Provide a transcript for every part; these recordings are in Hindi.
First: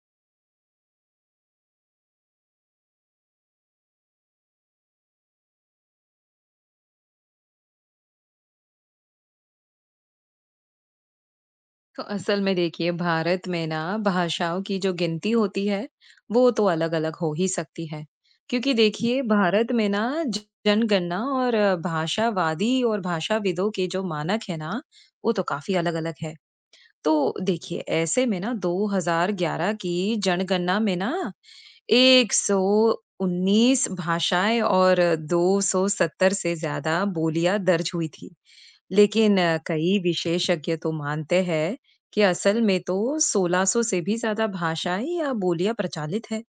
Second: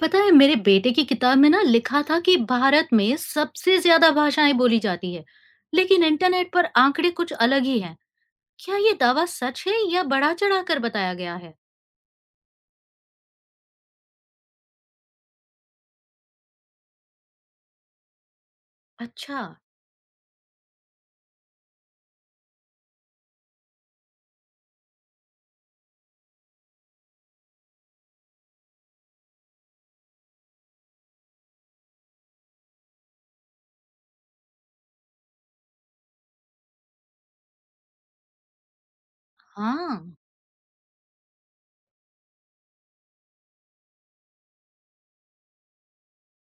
पता है, मेरे बेटे की किताब में लिखा था कि भारत में सबसे ज्यादा भाषाएं बोली जाती है। लेकिन इंटरनेट पर आंकड़े कुछ अलग ही हैं। क्या ये दावा सच है या बढ़ा चढ़ा कर बताया गया है? तो असल में देखिए, भारत में ना भाषाओं की जो गिनती होती है, वो तो अलग अलग हो ही सकती है। क्योंकि देखिए, अच्छा। भारत में ना जनगणना और भाषावादी और भाषाविदों के जो मानक है ना, वो तो काफी अलग अलग है। तो देखिए, ऐसे में ना 2011 की जनगणना में ना 119 भाषाएं और 270 से ज्यादा बोलियां दर्ज हुई थी। लेकिन कई हाँ। विशेषज्ञ तो मानते हैं कि असल में तो 1600 से भी ज्यादा भाषाएं या बोलियां प्रचलित है।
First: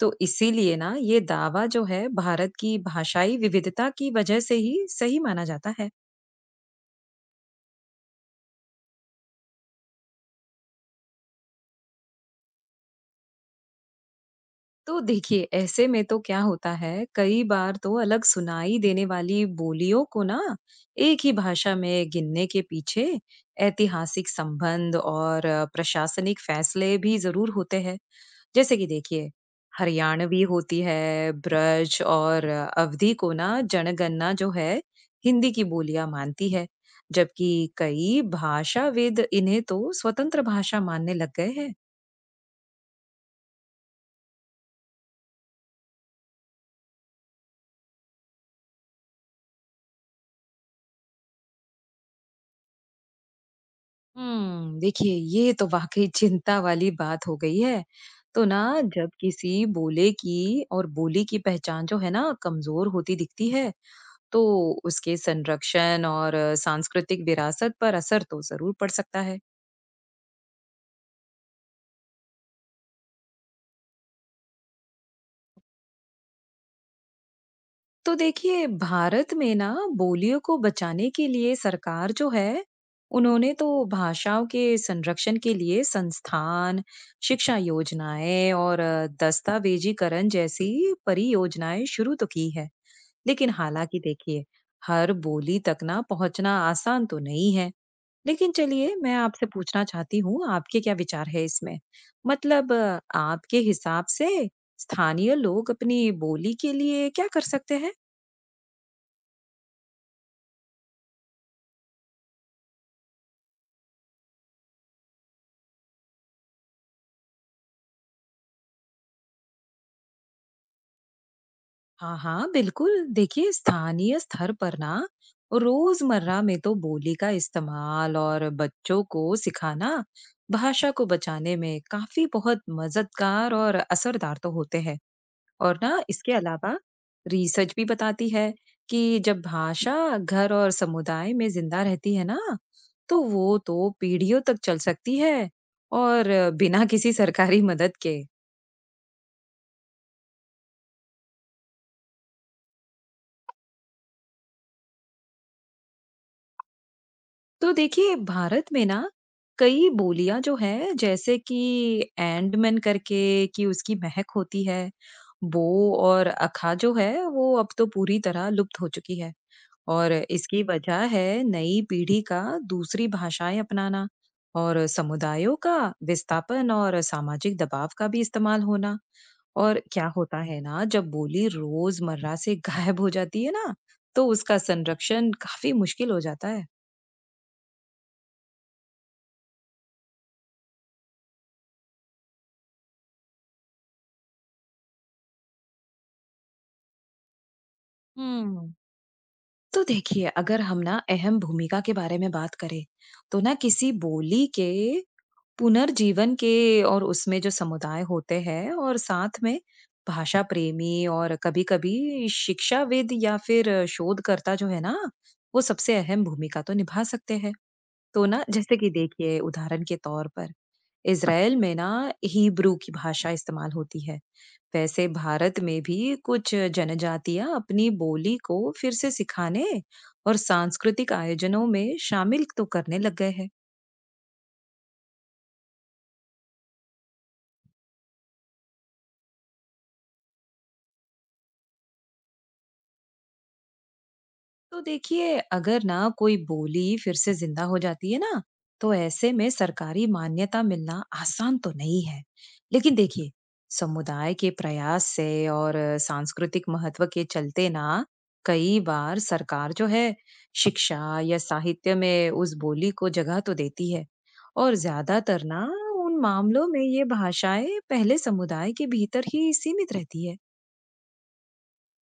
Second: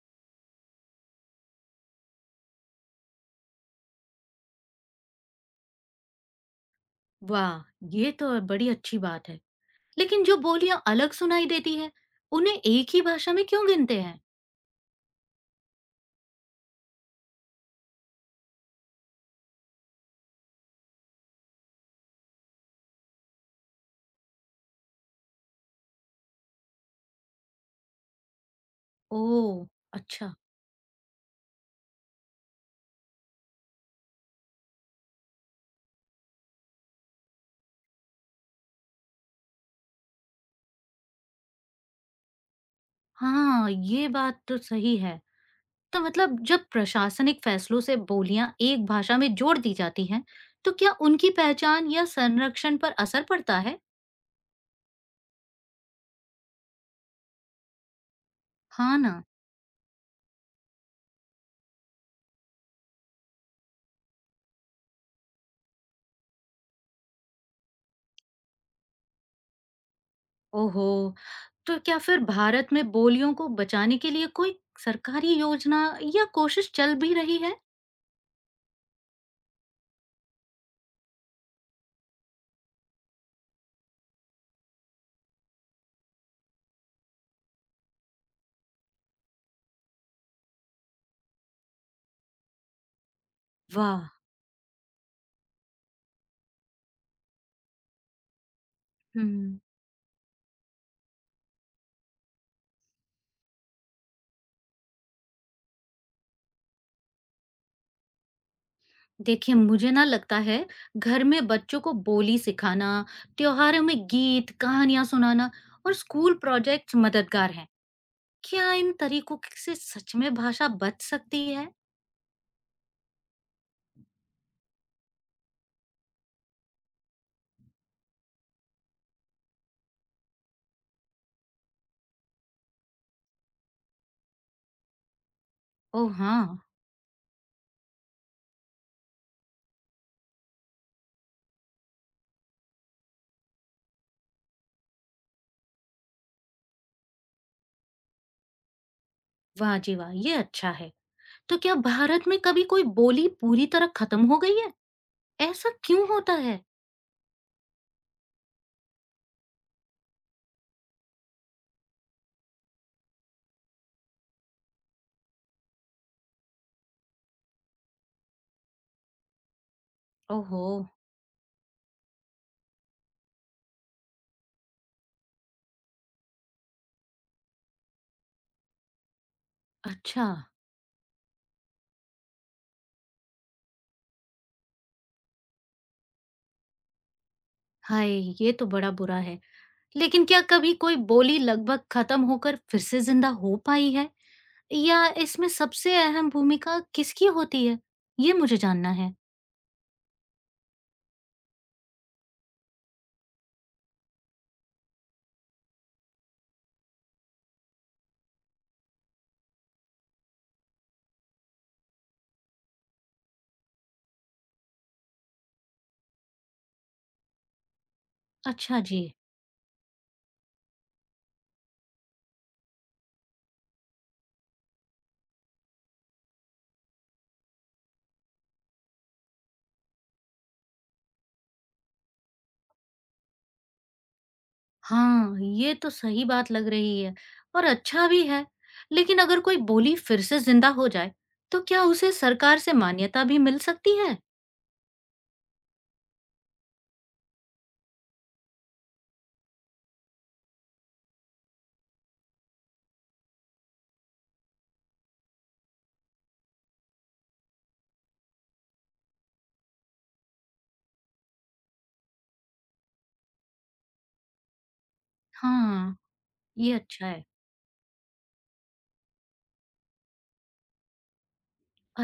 तो इसीलिए ना ये दावा जो है, भारत की भाषाई विविधता की वजह से ही सही माना जाता है। वाह, ये तो बड़ी अच्छी बात है। लेकिन जो बोलियां अलग सुनाई देती है, उन्हें एक ही भाषा में क्यों गिनते हैं? तो देखिए, ऐसे में तो क्या होता है, कई बार तो अलग सुनाई देने वाली बोलियों को ना एक ही भाषा में गिनने के पीछे ऐतिहासिक संबंध और प्रशासनिक फैसले भी जरूर होते हैं। जैसे कि देखिए, ओह। अच्छा। हरियाणवी होती है, ब्रज और अवधी को ना जनगणना जो है, हिंदी की बोलियाँ मानती है, जबकि कई भाषाविद इन्हें तो स्वतंत्र भाषा मानने लग गए हैं। हाँ, ये बात तो सही है। तो मतलब जब प्रशासनिक फैसलों से बोलियां एक भाषा में जोड़ दी जाती हैं, तो क्या उनकी पहचान या संरक्षण पर असर पड़ता है? देखिए, ये तो वाक़ई चिंता वाली बात हो गई है। तो ना हाँ जब ना। किसी बोले की और बोली की पहचान जो है ना कमज़ोर होती दिखती है, तो उसके संरक्षण और सांस्कृतिक विरासत पर असर तो ज़रूर पड़ सकता है। ओहो, तो क्या फिर भारत में बोलियों को बचाने के लिए कोई सरकारी योजना या कोशिश चल भी रही है? तो देखिए, भारत में ना बोलियों को बचाने के लिए सरकार जो है, उन्होंने तो भाषाओं के संरक्षण के लिए संस्थान, शिक्षा योजनाएं और दस्तावेजीकरण जैसी परियोजनाएं शुरू तो की है। लेकिन हालांकि वाह। देखिए, हर बोली तक ना पहुंचना आसान तो नहीं है। लेकिन चलिए, मैं आपसे हम्म। पूछना चाहती हूँ, आपके क्या विचार है इसमें। मतलब आपके हिसाब से स्थानीय लोग अपनी बोली के लिए क्या कर सकते हैं? देखिए, मुझे लगता है घर में बच्चों को बोली सिखाना, त्योहारों में गीत कहानियां सुनाना और स्कूल प्रोजेक्ट्स मददगार हैं। क्या इन तरीकों से सच में भाषा बच सकती है? हाँ हाँ, बिल्कुल। देखिए, स्थानीय स्तर पर ना रोजमर्रा में तो बोली का इस्तेमाल और बच्चों को सिखाना भाषा को बचाने में काफी बहुत मददगार और असरदार तो होते हैं। और ना ओह इसके हाँ। अलावा रिसर्च भी बताती है कि जब भाषा घर और समुदाय में जिंदा रहती है ना, तो वो तो पीढ़ियों तक चल सकती है, और बिना किसी सरकारी मदद के। वाह जी वाह! ये अच्छा है। तो क्या भारत में कभी कोई बोली पूरी तरह खत्म हो गई है? ऐसा क्यों होता है? तो देखिए, भारत में ना कई बोलियां जो है, जैसे कि एंडमन करके कि उसकी महक होती है, बो और अखा जो है, वो अब तो पूरी तरह लुप्त हो चुकी है। और इसकी ओहो! वजह है नई पीढ़ी का दूसरी भाषाएं अपनाना, और समुदायों का विस्थापन और सामाजिक दबाव का भी इस्तेमाल होना। और क्या अच्छा। होता है ना, जब बोली रोजमर्रा से गायब हो जाती है ना, तो उसका संरक्षण काफी मुश्किल हो जाता है। हाय! ये तो बड़ा बुरा है। लेकिन क्या कभी कोई बोली लगभग खत्म होकर फिर से जिंदा हो पाई है? या इसमें सबसे अहम भूमिका किसकी होती है? ये मुझे हम्म। जानना है। तो देखिए, अगर हम ना अहम भूमिका के बारे में बात करें, तो ना किसी बोली के पुनर्जीवन के, और उसमें जो समुदाय होते हैं और साथ में भाषा प्रेमी और कभी कभी शिक्षाविद या फिर शोधकर्ता जो है ना, वो सबसे अहम भूमिका तो निभा सकते हैं। तो ना जैसे अच्छा कि जी। देखिए, उदाहरण के तौर पर इज़राइल में ना हिब्रू की भाषा इस्तेमाल होती है। वैसे भारत में भी कुछ जनजातियां अपनी बोली को फिर से सिखाने और सांस्कृतिक आयोजनों में शामिल तो करने लग गए हैं। हाँ, ये तो सही बात लग रही है और अच्छा भी है। लेकिन अगर कोई बोली फिर से जिंदा हो जाए, तो क्या उसे सरकार से मान्यता भी मिल सकती है? तो देखिए, अगर ना कोई बोली फिर से जिंदा हो जाती है ना, तो ऐसे में सरकारी मान्यता मिलना आसान तो नहीं है। लेकिन देखिए, समुदाय के प्रयास से और सांस्कृतिक महत्व के चलते ना कई बार सरकार जो है, शिक्षा या साहित्य में उस बोली को जगह तो देती है। और ज्यादातर ना हाँ, उन मामलों ये में ये अच्छा है। भाषाएं पहले समुदाय के भीतर ही सीमित रहती है।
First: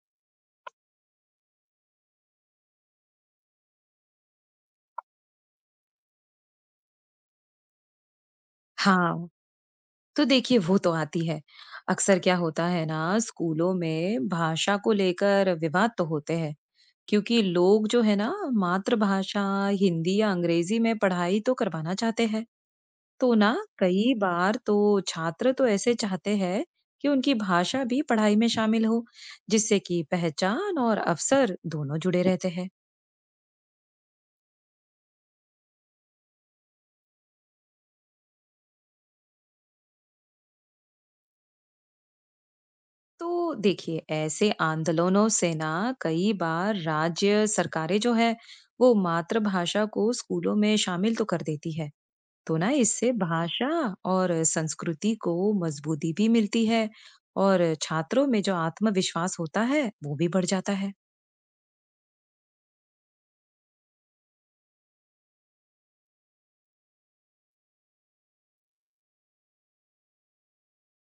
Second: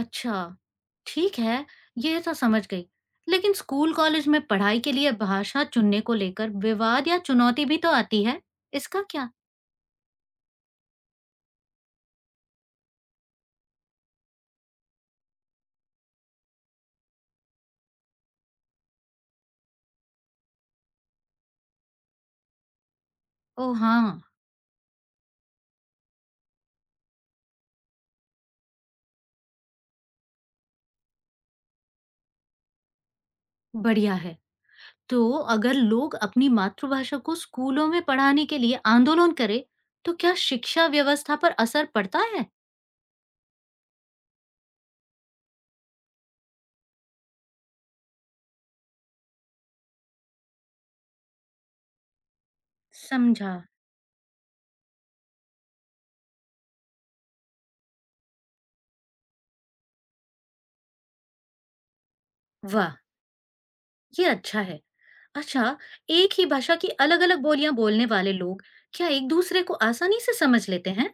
अच्छा, ठीक है, ये तो समझ गई। लेकिन स्कूल कॉलेज में पढ़ाई के लिए भाषा चुनने को लेकर विवाद या चुनौती भी तो आती है। इसका हाँ, क्या? तो देखिए, वो तो आती है। अक्सर क्या होता है ना, स्कूलों में भाषा को लेकर विवाद तो होते हैं, क्योंकि लोग जो है ना मातृभाषा, हिंदी या अंग्रेजी में पढ़ाई तो करवाना चाहते हैं। तो ना ओह कई हाँ। बार तो छात्र तो ऐसे चाहते हैं कि उनकी भाषा भी पढ़ाई में शामिल हो, जिससे कि पहचान और अवसर दोनों जुड़े रहते हैं। बढ़िया है। तो अगर लोग अपनी मातृभाषा को स्कूलों में पढ़ाने के लिए आंदोलन करें, तो क्या शिक्षा व्यवस्था पर असर पड़ता है? तो देखिए, ऐसे आंदोलनों से ना कई बार राज्य सरकारें जो है, वो मातृभाषा को स्कूलों में शामिल तो कर देती है। तो ना इससे समझा। भाषा और संस्कृति को मजबूती भी मिलती है, और छात्रों में जो आत्मविश्वास होता है वो भी बढ़ जाता है। वाह, ये अच्छा है। अच्छा, एक ही भाषा की अलग अलग बोलियां बोलने वाले लोग क्या एक दूसरे को आसानी से समझ लेते हैं?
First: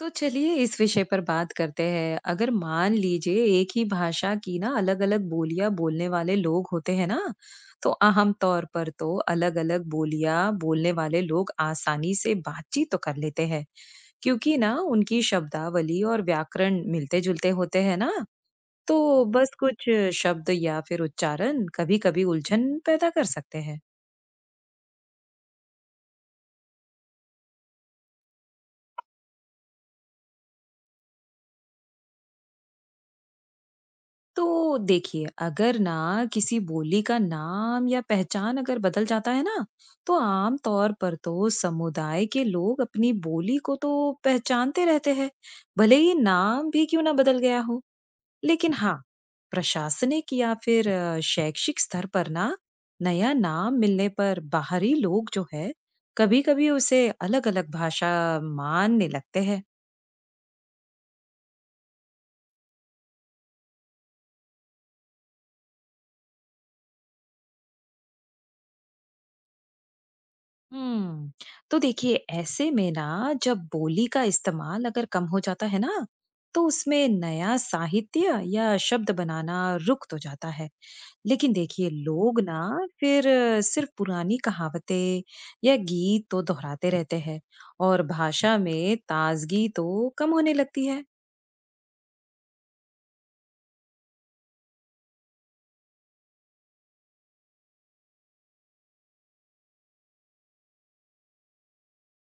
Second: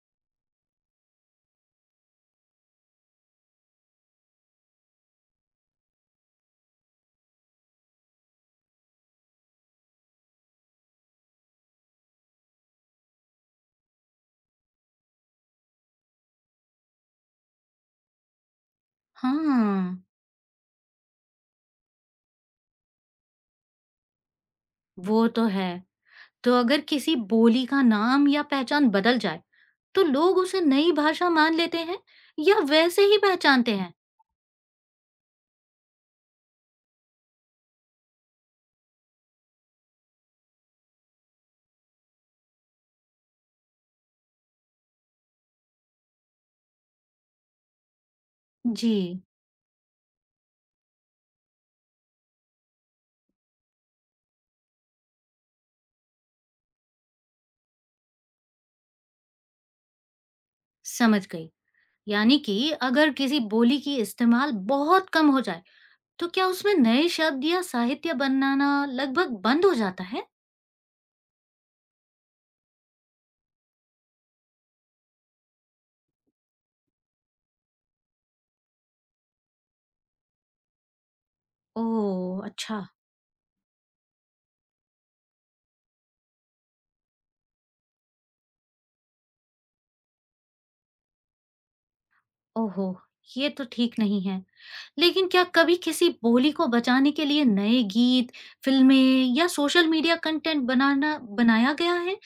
तो चलिए, इस विषय पर बात करते हैं। अगर मान लीजिए, एक ही भाषा की ना अलग-अलग बोलियां बोलने वाले लोग होते हैं ना, तो आम तौर पर तो अलग-अलग बोलियां बोलने वाले लोग आसानी से बातचीत तो कर लेते हैं, क्योंकि ना उनकी शब्दावली और व्याकरण मिलते-जुलते होते हैं ना, तो हाँ, बस कुछ शब्द या फिर उच्चारण कभी-कभी उलझन पैदा कर सकते हैं। वो तो है। तो अगर किसी बोली का नाम या पहचान बदल जाए, तो लोग उसे नई भाषा मान लेते हैं या वैसे ही पहचानते हैं? तो देखिए, अगर ना किसी बोली का नाम या पहचान अगर बदल जाता है ना, तो आम तौर पर तो समुदाय के लोग अपनी बोली को तो पहचानते रहते हैं, भले ही नाम भी क्यों ना बदल गया हो। लेकिन हाँ, जी, प्रशासनिक या फिर शैक्षिक स्तर पर ना नया नाम मिलने पर बाहरी लोग जो है, कभी-कभी उसे अलग-अलग भाषा मानने लगते हैं। समझ गई। यानी कि अगर किसी बोली की इस्तेमाल बहुत कम हो जाए, तो क्या उसमें नए शब्द या साहित्य बनाना लगभग बंद हो जाता है? हम्म। तो देखिए, ऐसे में ना जब बोली का इस्तेमाल अगर कम हो जाता है ना, तो उसमें नया साहित्य या शब्द बनाना रुक तो जाता है। लेकिन देखिए, लोग ओह ना अच्छा। फिर सिर्फ पुरानी कहावतें या गीत तो दोहराते रहते हैं, और भाषा में ताजगी तो कम होने लगती है। ओहो, ये तो ठीक नहीं है। लेकिन क्या कभी किसी बोली को बचाने के लिए नए गीत, फिल्में या सोशल मीडिया कंटेंट बनाना बनाया गया है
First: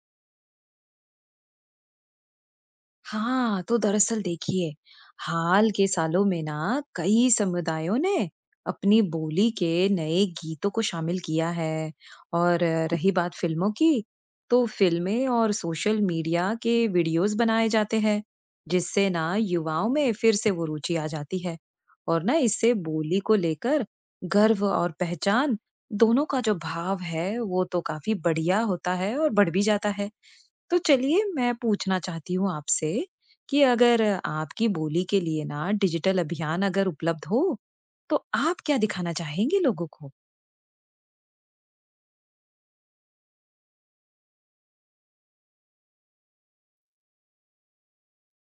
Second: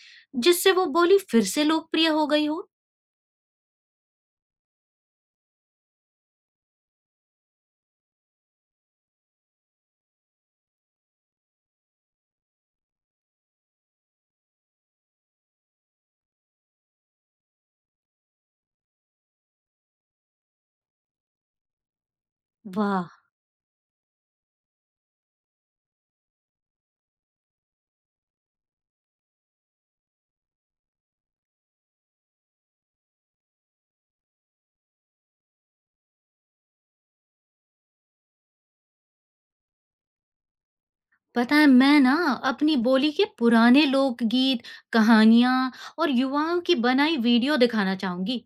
जिससे वो बोली फिर से लोकप्रिय हो गई हो? हाँ, तो दरअसल देखिए, हाल के सालों में ना कई समुदायों ने अपनी बोली के नए गीतों को शामिल किया है। और रही बात फिल्मों की, तो फिल्में और सोशल मीडिया के वीडियोस बनाए जाते हैं, जिससे ना युवाओं में फिर से वो रुचि आ जाती है। और ना इससे वाह। बोली को लेकर गर्व और पहचान दोनों का जो भाव है, वो तो काफी बढ़िया होता है और बढ़ भी जाता है। तो चलिए, मैं पूछना चाहती हूँ आपसे कि अगर आपकी बोली के लिए ना डिजिटल अभियान अगर उपलब्ध हो, तो आप क्या दिखाना चाहेंगे लोगों को? पता है, मैं अपनी बोली के पुराने लोकगीत, कहानियाँ और युवाओं की बनाई वीडियो दिखाना चाहूंगी।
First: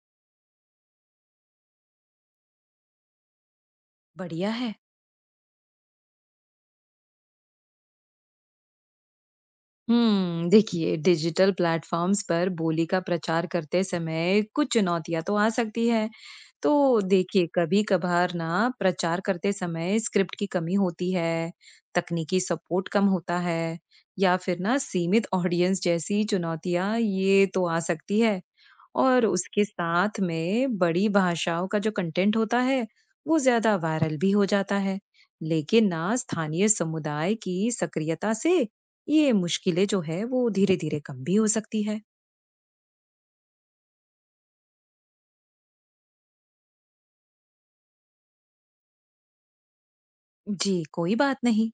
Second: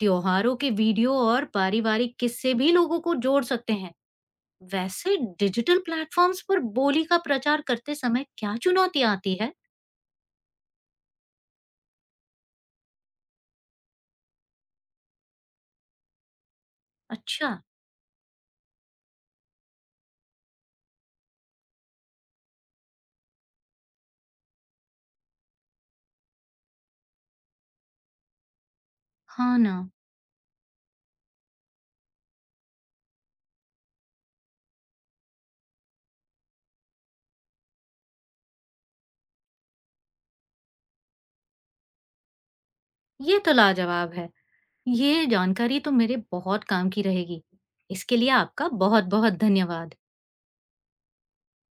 त्योहारों के वीडियो और पारिवारिक किस्से भी लोगों को जोड़ सकते हैं। बढ़िया है। वैसे डिजिटल प्लेटफॉर्म्स पर बोली का प्रचार करते समय क्या चुनौतियाँ आती है? हम्म, देखिए, डिजिटल प्लेटफॉर्म्स पर बोली का प्रचार करते समय कुछ चुनौतियां तो आ सकती है। तो देखिए, अच्छा। कभी कभार ना प्रचार करते समय स्क्रिप्ट की कमी होती है, तकनीकी सपोर्ट कम होता है, या फिर ना सीमित ऑडियंस जैसी चुनौतियां ये तो आ सकती है। और हाँ उसके ना। साथ में बड़ी भाषाओं का जो कंटेंट होता है, वो ज्यादा वायरल भी हो जाता है। लेकिन ना स्थानीय समुदाय की सक्रियता से ये मुश्किलें जो है, वो धीरे धीरे कम भी हो सकती है। ये तो लाजवाब है। ये जानकारी तो मेरे बहुत काम की रहेगी। इसके लिए आपका बहुत-बहुत धन्यवाद। जी, कोई बात नहीं।